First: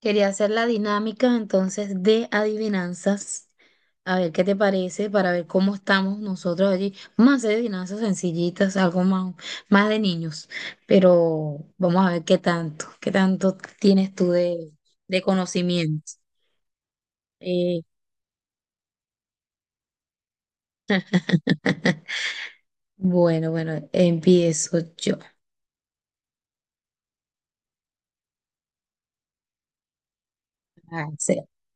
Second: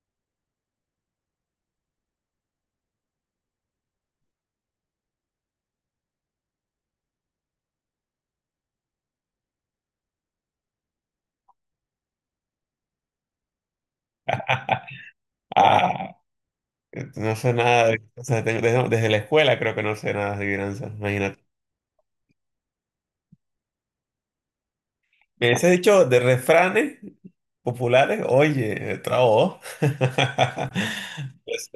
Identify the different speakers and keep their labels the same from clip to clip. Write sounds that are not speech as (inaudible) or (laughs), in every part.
Speaker 1: Quería hacer la dinámica entonces de adivinanzas. A ver qué te parece para ver cómo estamos nosotros allí. Vamos a hacer adivinanzas sencillitas, algo más, más de niños, pero vamos a ver qué tanto tienes tú de conocimiento.
Speaker 2: Ah, no sé
Speaker 1: Eh,
Speaker 2: nada, de- o sea, tengo- desde la escuela creo que no sé nada de adivinanzas, imagínate.
Speaker 1: (laughs) bueno, bueno, empiezo yo.
Speaker 2: Me has dicho de refranes populares, oye, trabo. (laughs)
Speaker 1: A hacer.
Speaker 2: Pues,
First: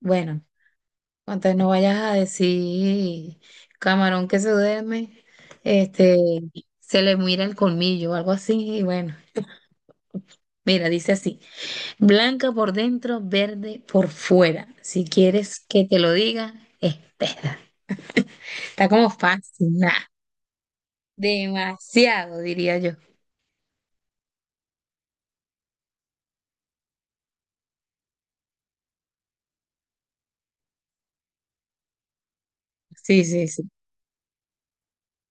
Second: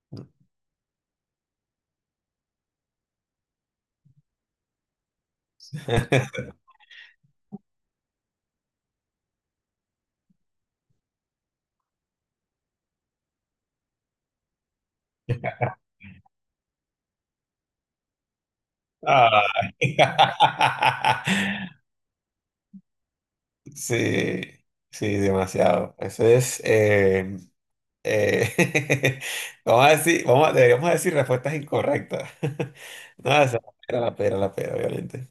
Speaker 1: Bueno. Entonces no vayas a decir, camarón que se duerme, este, se le mira el colmillo o algo así. Y bueno, mira, dice así, blanca por dentro, verde por fuera. Si quieres que te lo diga, espera. Está como fácil,
Speaker 2: ay.
Speaker 1: nah.
Speaker 2: (laughs)
Speaker 1: Demasiado, diría yo.
Speaker 2: Sí, sí, demasiado. Eso es, eh, (laughs) vamos a decir, vamos a- deberíamos decir respuestas incorrectas. (laughs)
Speaker 1: Sí,
Speaker 2: No,
Speaker 1: sí,
Speaker 2: esa
Speaker 1: sí.
Speaker 2: era la pera, obviamente.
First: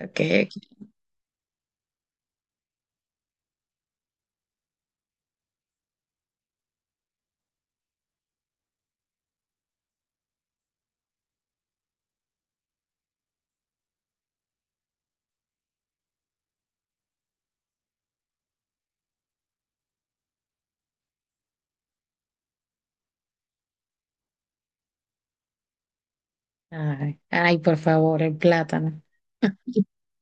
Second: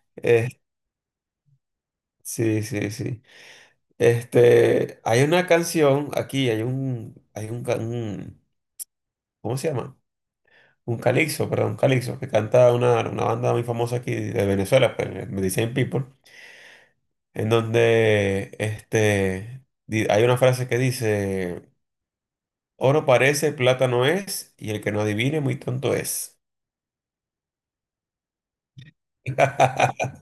Speaker 1: Ok,
Speaker 2: Eh,
Speaker 1: ok.
Speaker 2: sí, sí, sí. Este, hay una canción aquí, hay un, ca- un- ¿cómo se llama? Un calixo, perdón, un calixo, que canta una banda muy famosa aquí de Venezuela, pues, Medicine People, en donde este, di- hay una frase que dice, oro parece, plata no es, y el que no adivine muy tonto es.
Speaker 1: Ay, ay, por favor, el plátano. (laughs)
Speaker 2: (laughs)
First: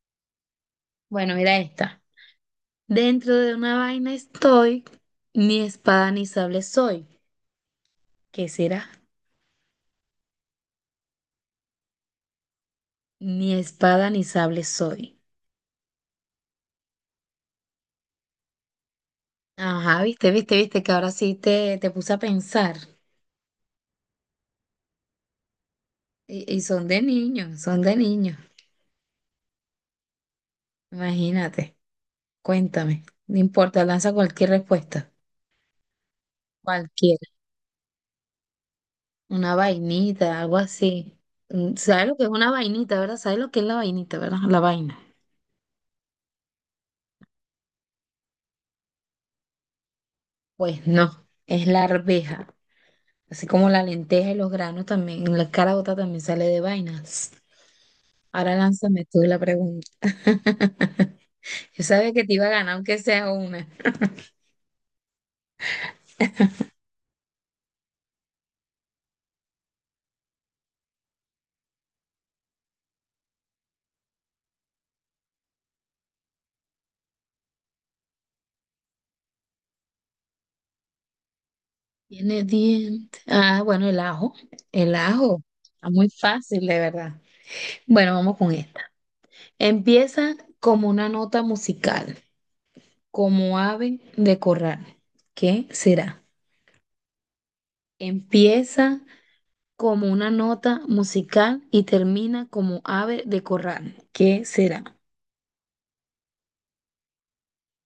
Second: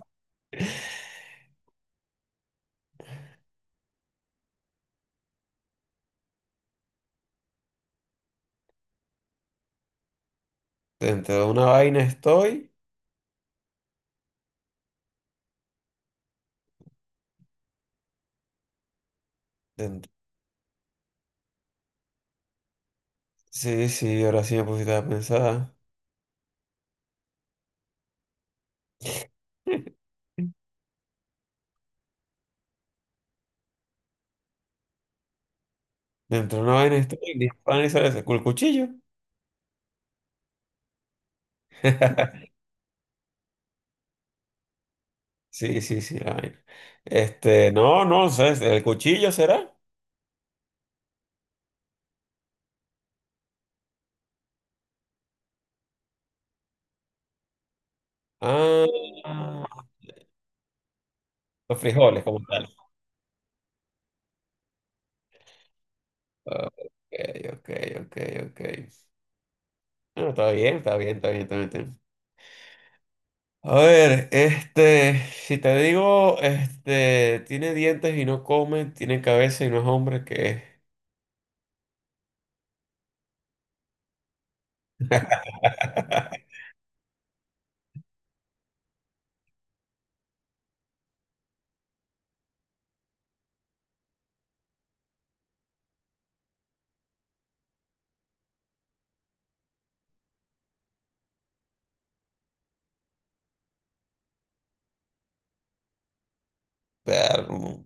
Speaker 1: Bueno, mira esta. Dentro de una vaina estoy, ni espada ni sable soy. ¿Qué será?
Speaker 2: Dentro de una vaina estoy,
Speaker 1: Ni espada ni sable soy. Ajá,
Speaker 2: dentro-
Speaker 1: viste, viste, viste que ahora sí te puse a pensar.
Speaker 2: sí, sí, ahora sí me pusiste a pensar,
Speaker 1: Y son de niños, son de niños.
Speaker 2: (laughs)
Speaker 1: Imagínate, cuéntame. No importa, lanza cualquier respuesta.
Speaker 2: dentro de una vaina estoy,
Speaker 1: Cualquiera.
Speaker 2: dispara y sale el cuchillo.
Speaker 1: Una vainita, algo así. Mm, ¿sabes lo que es
Speaker 2: (laughs)
Speaker 1: una vainita, verdad? ¿Sabes lo que es la vainita, verdad? La vaina.
Speaker 2: Sí, sí, sí, la vaina. Este, no, no, ¿sabes? ¿El cuchillo será?
Speaker 1: Pues no, es la arveja. Así como la lenteja y los granos también, la caraota también sale de vainas. Ahora
Speaker 2: Ah,
Speaker 1: lánzame tú la
Speaker 2: ah,
Speaker 1: pregunta. (laughs)
Speaker 2: los
Speaker 1: Yo sabía que
Speaker 2: frijoles
Speaker 1: te
Speaker 2: como
Speaker 1: iba a
Speaker 2: tal.
Speaker 1: ganar, aunque sea una.
Speaker 2: Ah, ok, ok, ok, ok. Bueno, está bien, está bien, está bien, está bien, está bien. A ver, este, si te digo, este, tiene dientes y no come, tiene cabeza y no es hombre, ¿qué es?
Speaker 1: Tiene dientes. Ah, bueno, el ajo. El ajo. Está muy
Speaker 2: (laughs)
Speaker 1: fácil, de verdad. Bueno, vamos con esta. Empieza como una nota musical, como ave de corral. ¿Qué será? Empieza como una nota musical y termina como ave de corral. ¿Qué será?
Speaker 2: Perro.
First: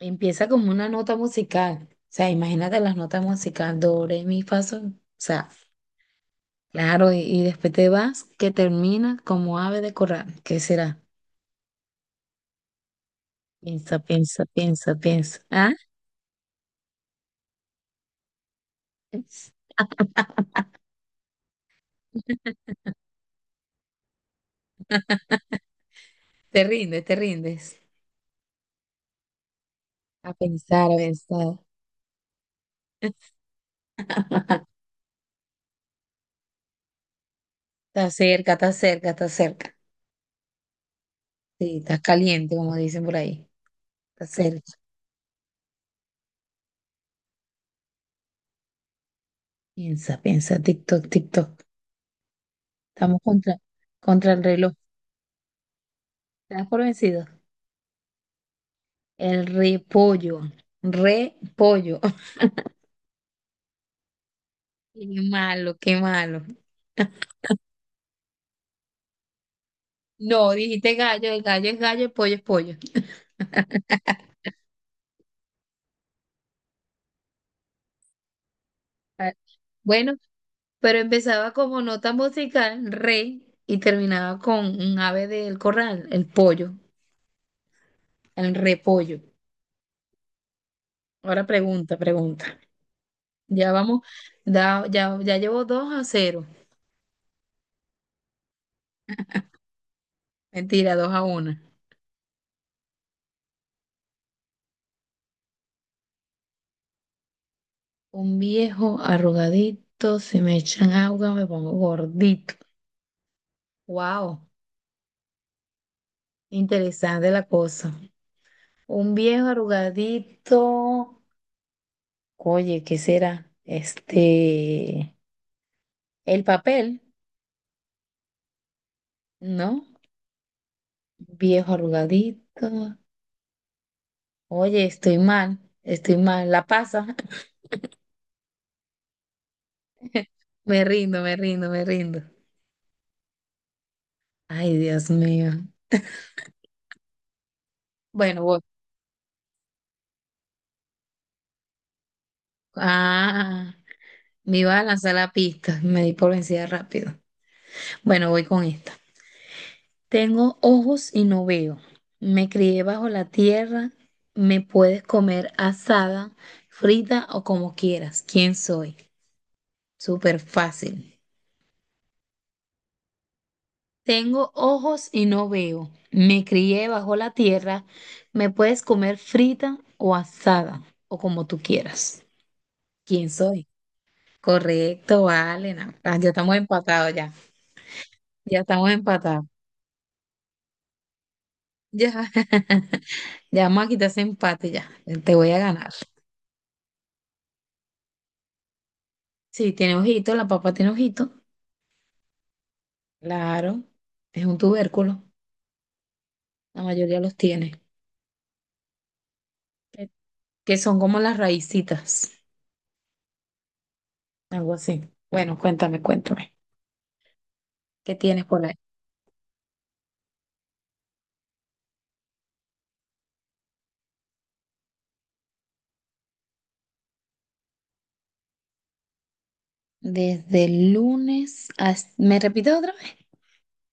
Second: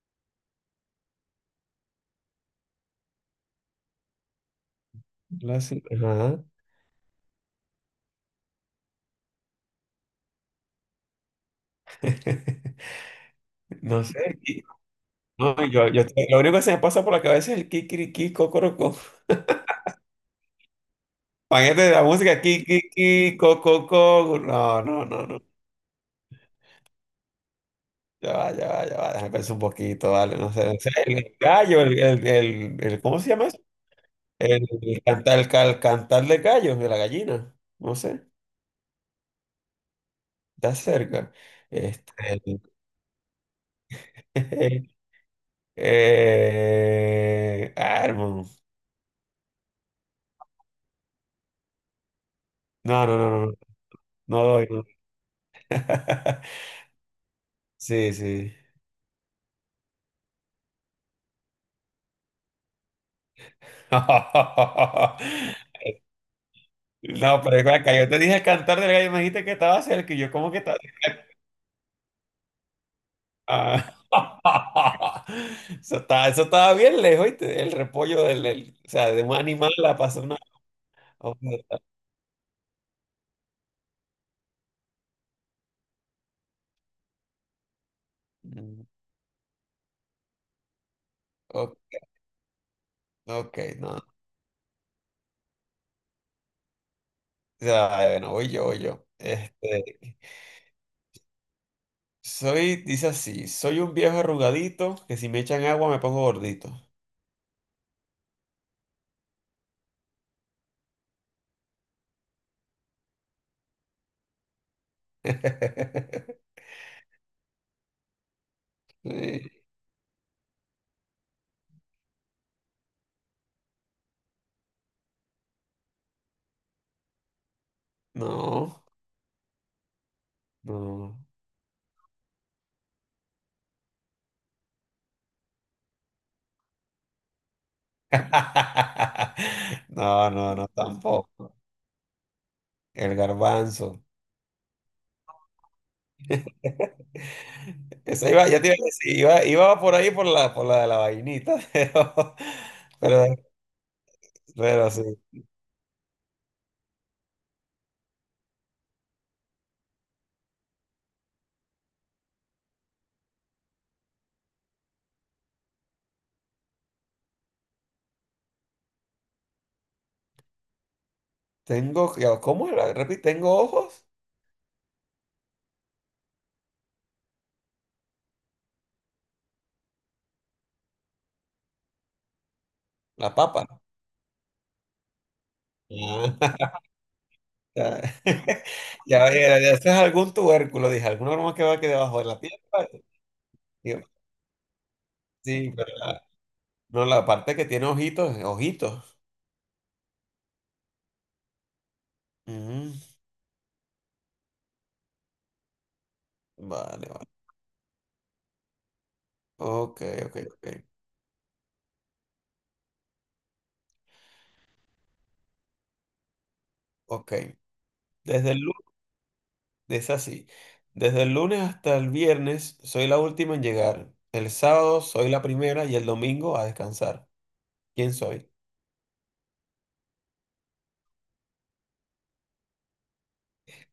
Speaker 1: Empieza como una nota musical. O sea, imagínate las notas musicales. Do, re, mi, fa, sol. O sea,
Speaker 2: La sí- ajá.
Speaker 1: claro, y después te vas que termina como ave de corral. ¿Qué será?
Speaker 2: (laughs)
Speaker 1: Piensa,
Speaker 2: No sé.
Speaker 1: piensa,
Speaker 2: Y-
Speaker 1: piensa, piensa.
Speaker 2: No,
Speaker 1: ¿Ah?
Speaker 2: yo- lo único que se me pasa por la cabeza es el kikiriki, cocorocó. Paquete de la música, ki, ki, ki, co, co, co. No, no, no, no.
Speaker 1: Te rindes, te rindes.
Speaker 2: Ya va, ya va, ya va. Déjame pensar un poquito,
Speaker 1: A
Speaker 2: vale. No sé, no
Speaker 1: pensar,
Speaker 2: sé.
Speaker 1: a
Speaker 2: El
Speaker 1: pensar.
Speaker 2: gallo, el- ¿cómo se llama eso? El cantar, el, cal- cantar de gallo, de la gallina. No
Speaker 1: Está
Speaker 2: sé,
Speaker 1: cerca, está cerca, está cerca.
Speaker 2: está cerca.
Speaker 1: Sí, estás
Speaker 2: Este,
Speaker 1: caliente,
Speaker 2: el-
Speaker 1: como dicen por ahí. Está cerca.
Speaker 2: (laughs) ah, hermano.
Speaker 1: Piensa, piensa, TikTok, TikTok.
Speaker 2: No, no,
Speaker 1: Estamos
Speaker 2: no, no.
Speaker 1: contra, contra el
Speaker 2: No no doy,
Speaker 1: reloj.
Speaker 2: no. (laughs)
Speaker 1: ¿Estás por vencido?
Speaker 2: Sí, sí.
Speaker 1: El repollo. Repollo. (laughs) Qué
Speaker 2: (laughs)
Speaker 1: malo, qué malo.
Speaker 2: No, pero es que yo te dije cantar del gallo, me dijiste que estaba cerca y yo como
Speaker 1: No,
Speaker 2: que estaba.
Speaker 1: dijiste gallo, el gallo es gallo, el pollo es pollo.
Speaker 2: Ah, (laughs) eso estaba, eso estaba bien lejos, ¿oíste? El repollo del, del- o sea, de
Speaker 1: Ah,
Speaker 2: un animal la
Speaker 1: bueno.
Speaker 2: pasó una.
Speaker 1: Pero
Speaker 2: A
Speaker 1: empezaba
Speaker 2: una-
Speaker 1: como nota musical, re, y terminaba con un ave del corral, el pollo, el
Speaker 2: Mm,
Speaker 1: repollo. Ahora
Speaker 2: o-
Speaker 1: pregunta, pregunta.
Speaker 2: ok,
Speaker 1: Ya
Speaker 2: no.
Speaker 1: vamos,
Speaker 2: O
Speaker 1: ya, ya llevo 2-0.
Speaker 2: sea, bueno, voy yo, voy yo. Este,
Speaker 1: Mentira, dos a 1.
Speaker 2: soy, dice así, soy un viejo arrugadito que si me echan agua me pongo gordito.
Speaker 1: Un viejo arrugadito, si me echan agua me pongo gordito. Wow,
Speaker 2: (laughs)
Speaker 1: interesante la cosa. Un viejo
Speaker 2: Sí,
Speaker 1: arrugadito. Oye, ¿qué será? Este, el papel,
Speaker 2: no,
Speaker 1: ¿no?
Speaker 2: no.
Speaker 1: Viejo arrugadito. Oye, estoy mal, estoy mal. La pasa.
Speaker 2: (laughs) No, no,
Speaker 1: (laughs)
Speaker 2: no,
Speaker 1: Me rindo, me
Speaker 2: tampoco.
Speaker 1: rindo, me rindo.
Speaker 2: El garbanzo.
Speaker 1: Ay, Dios mío.
Speaker 2: Esa
Speaker 1: Bueno,
Speaker 2: iba,
Speaker 1: voy.
Speaker 2: ya te iba a decir, iba, iba por ahí por la de la vainita, (laughs) pero,
Speaker 1: Ah, me iba a
Speaker 2: pero sí.
Speaker 1: lanzar la pista. Me di por vencida rápido. Bueno, voy con esta. Tengo ojos y no veo. Me crié bajo la tierra. Me puedes comer asada, frita o como quieras. ¿Quién soy? Súper fácil.
Speaker 2: Tengo, ya, ¿cómo era? Repite, tengo ojos,
Speaker 1: Tengo ojos y no veo. Me crié bajo la tierra. Me puedes comer frita o asada o como tú quieras. ¿Quién
Speaker 2: la
Speaker 1: soy?
Speaker 2: papa.
Speaker 1: Correcto, vale. No. Ah, ya estamos
Speaker 2: Ah,
Speaker 1: empatados ya.
Speaker 2: ya,
Speaker 1: Ya estamos
Speaker 2: (laughs) ya,
Speaker 1: empatados.
Speaker 2: era, ya, eso es algún tubérculo, dije, alguna broma que va aquí
Speaker 1: Ya,
Speaker 2: debajo de la
Speaker 1: (laughs)
Speaker 2: tierra.
Speaker 1: ya vamos a
Speaker 2: Digo,
Speaker 1: quitar ese empate ya. Te voy a
Speaker 2: sí,
Speaker 1: ganar.
Speaker 2: pero la- no, la parte que tiene ojitos, ojitos.
Speaker 1: Sí, tiene ojito, la papa tiene ojito.
Speaker 2: Ujú,
Speaker 1: Claro, es un tubérculo. La
Speaker 2: vale,
Speaker 1: mayoría
Speaker 2: vale.
Speaker 1: los tiene.
Speaker 2: Ok,
Speaker 1: Que
Speaker 2: ok, ok.
Speaker 1: que son como las raícitas, algo así. Bueno, cuéntame, cuéntame.
Speaker 2: Ok.
Speaker 1: ¿Qué tienes
Speaker 2: Desde el
Speaker 1: por ahí?
Speaker 2: Es así. Desde el lunes hasta el viernes soy la última en llegar. El sábado soy la primera y el domingo a descansar. ¿Quién soy?
Speaker 1: Desde el lunes hasta... ¿Me repito otra vez?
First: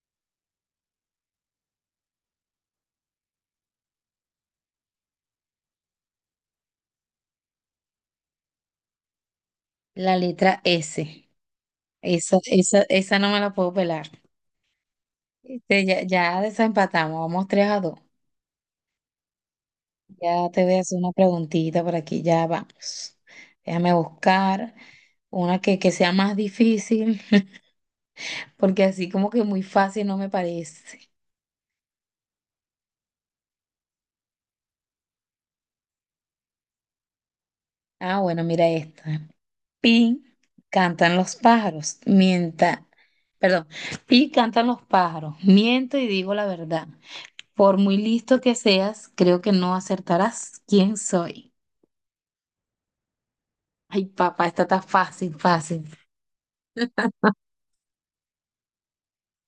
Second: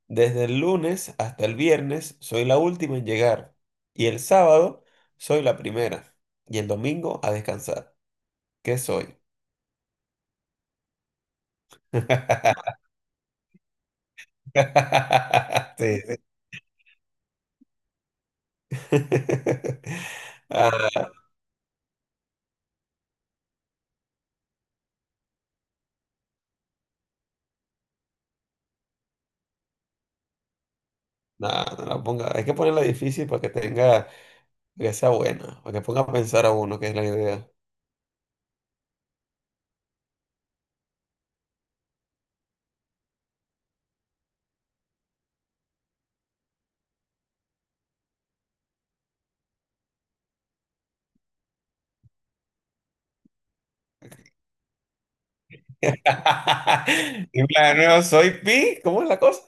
Speaker 2: Desde el lunes hasta el viernes soy la última en llegar. Y el sábado soy la primera y el domingo a descansar. ¿Qué soy?
Speaker 1: La letra S. Esa,
Speaker 2: (laughs)
Speaker 1: esa, esa no me la puedo pelar. Este, ya,
Speaker 2: Sí, sí.
Speaker 1: ya desempatamos, vamos 3-2.
Speaker 2: (laughs)
Speaker 1: Ya te voy a hacer
Speaker 2: Ah,
Speaker 1: una preguntita por aquí, ya vamos. Déjame buscar una que sea más difícil, porque así como que muy fácil no me parece.
Speaker 2: no, no la ponga. Hay que ponerla difícil para que tenga, para que sea buena, para que ponga a pensar a uno, que es la idea.
Speaker 1: Ah, bueno, mira esta. Pi cantan los pájaros, mienta, perdón, pi cantan los pájaros, miento y digo la verdad. Por muy listo que seas, creo que no acertarás quién soy. Ay, papá, esta está fácil, fácil.
Speaker 2: (laughs) Y plan, de nuevo, soy Pi, ¿cómo es la cosa?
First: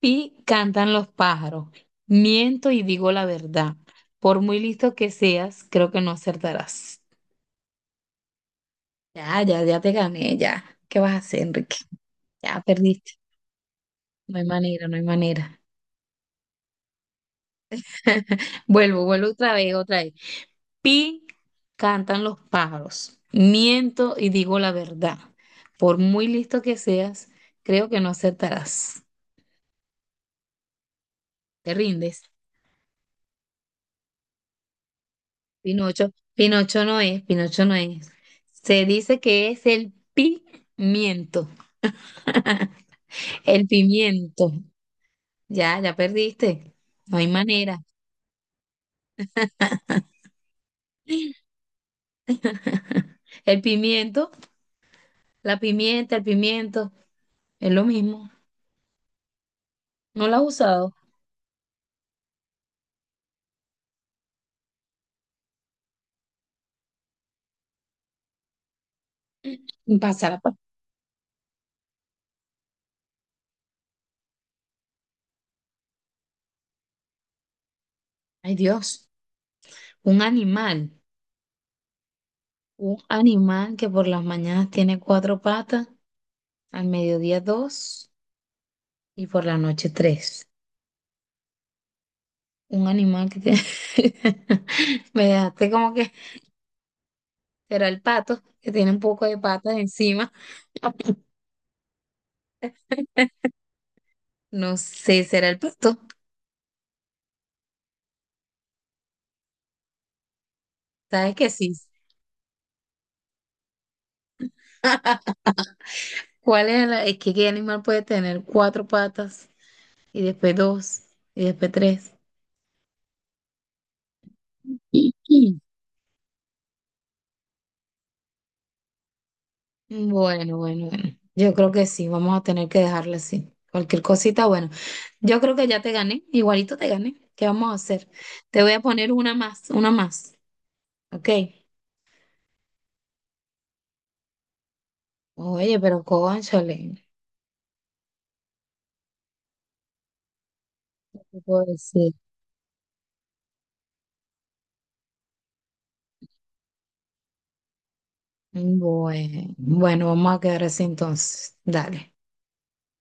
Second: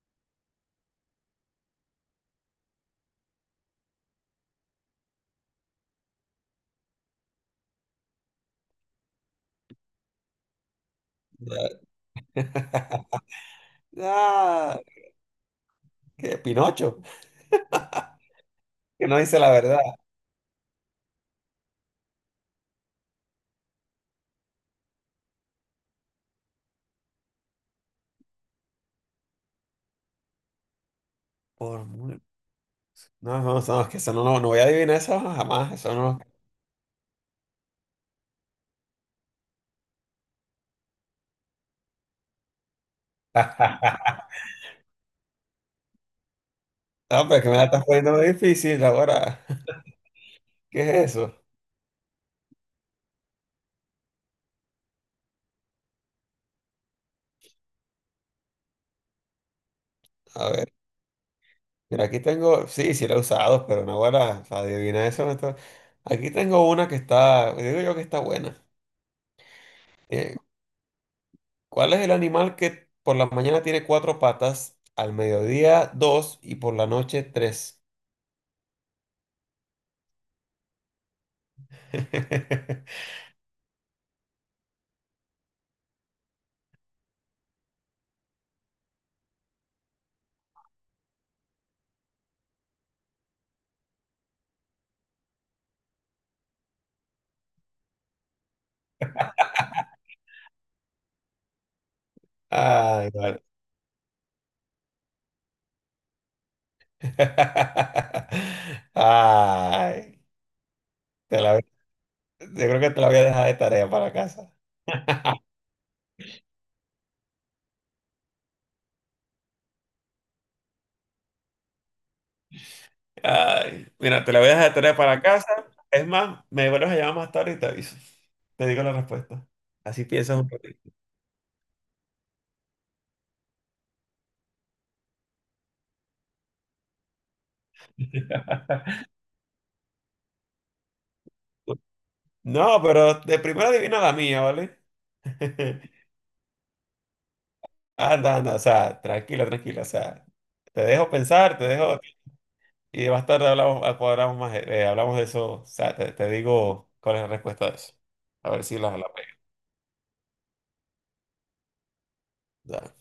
Speaker 1: Y cantan los pájaros. Miento y digo la verdad. Por muy listo que seas, creo que no acertarás. Ya, ya, ya te gané, ya. ¿Qué vas a hacer, Enrique? Ya perdiste. No hay
Speaker 2: Ah,
Speaker 1: manera, no hay manera.
Speaker 2: que Pinocho,
Speaker 1: (laughs) Vuelvo,
Speaker 2: que no
Speaker 1: vuelvo
Speaker 2: dice la
Speaker 1: otra vez,
Speaker 2: verdad.
Speaker 1: otra vez. Pi, cantan los pájaros. Miento y digo la verdad. Por muy listo que seas, creo que no acertarás. Te
Speaker 2: Por mu-
Speaker 1: rindes.
Speaker 2: no, no, no, es que eso no, no, no voy a adivinar eso jamás, eso
Speaker 1: Pinocho.
Speaker 2: no.
Speaker 1: Pinocho no es, Pinocho no es. Se dice que es el pimiento. (laughs) El pimiento. Ya, ya perdiste. No hay
Speaker 2: No, pero que me la
Speaker 1: manera.
Speaker 2: estás poniendo muy difícil ahora. ¿Qué es eso?
Speaker 1: (laughs) El pimiento, la pimienta, el pimiento, es lo mismo. No la has
Speaker 2: A ver,
Speaker 1: usado.
Speaker 2: mira, aquí tengo, sí, sí la he usado, pero no ahora, o sea, adivina eso. No está- Aquí tengo una que está, digo yo que está buena.
Speaker 1: Pasa
Speaker 2: Eh,
Speaker 1: la pa-
Speaker 2: ¿Cuál es el animal que por la mañana tiene cuatro patas, al mediodía dos y por la noche tres?
Speaker 1: Ay, Dios. Un animal. Un
Speaker 2: (laughs)
Speaker 1: animal que por las mañanas tiene cuatro patas, al mediodía dos y por la noche tres. Un animal que tiene... (laughs) Me dejaste como que será el pato, que tiene un poco de patas encima. (laughs)
Speaker 2: Ay, vale.
Speaker 1: No sé, será el pato.
Speaker 2: (laughs) Ay,
Speaker 1: ¿Sabes
Speaker 2: te
Speaker 1: que
Speaker 2: la-
Speaker 1: sí?
Speaker 2: yo creo que te la voy a dejar de tarea para casa.
Speaker 1: (laughs) ¿Cuál es la... Es que qué animal puede tener cuatro patas y después dos y después tres.
Speaker 2: Ay, mira, te la voy a dejar de tarea para
Speaker 1: Iki.
Speaker 2: casa. Es más, me vuelves a llamar más tarde y te aviso. Te digo la respuesta. Así piensas un
Speaker 1: Bueno, bueno,
Speaker 2: ratito.
Speaker 1: bueno. Yo creo que sí, vamos a tener que dejarla así. Cualquier cosita, bueno. Yo creo que ya te gané, igualito te gané. ¿Qué vamos a hacer? Te voy a
Speaker 2: (laughs)
Speaker 1: poner una más, una más. ¿Ok?
Speaker 2: No, pero de primera adivina la mía, ¿vale?
Speaker 1: Oye, pero
Speaker 2: (laughs)
Speaker 1: cónchale,
Speaker 2: Anda, anda, o sea, tranquila, tranquila, o sea, te dejo
Speaker 1: ¿qué te
Speaker 2: pensar,
Speaker 1: puedo
Speaker 2: te dejo,
Speaker 1: decir?
Speaker 2: y más tarde hablamos, cuadramos más, hablamos de eso. O sea, te digo cuál es la respuesta de eso. A ver si la, la
Speaker 1: Bueno, bueno, vamos a quedar así entonces. Dale.
Speaker 2: pego.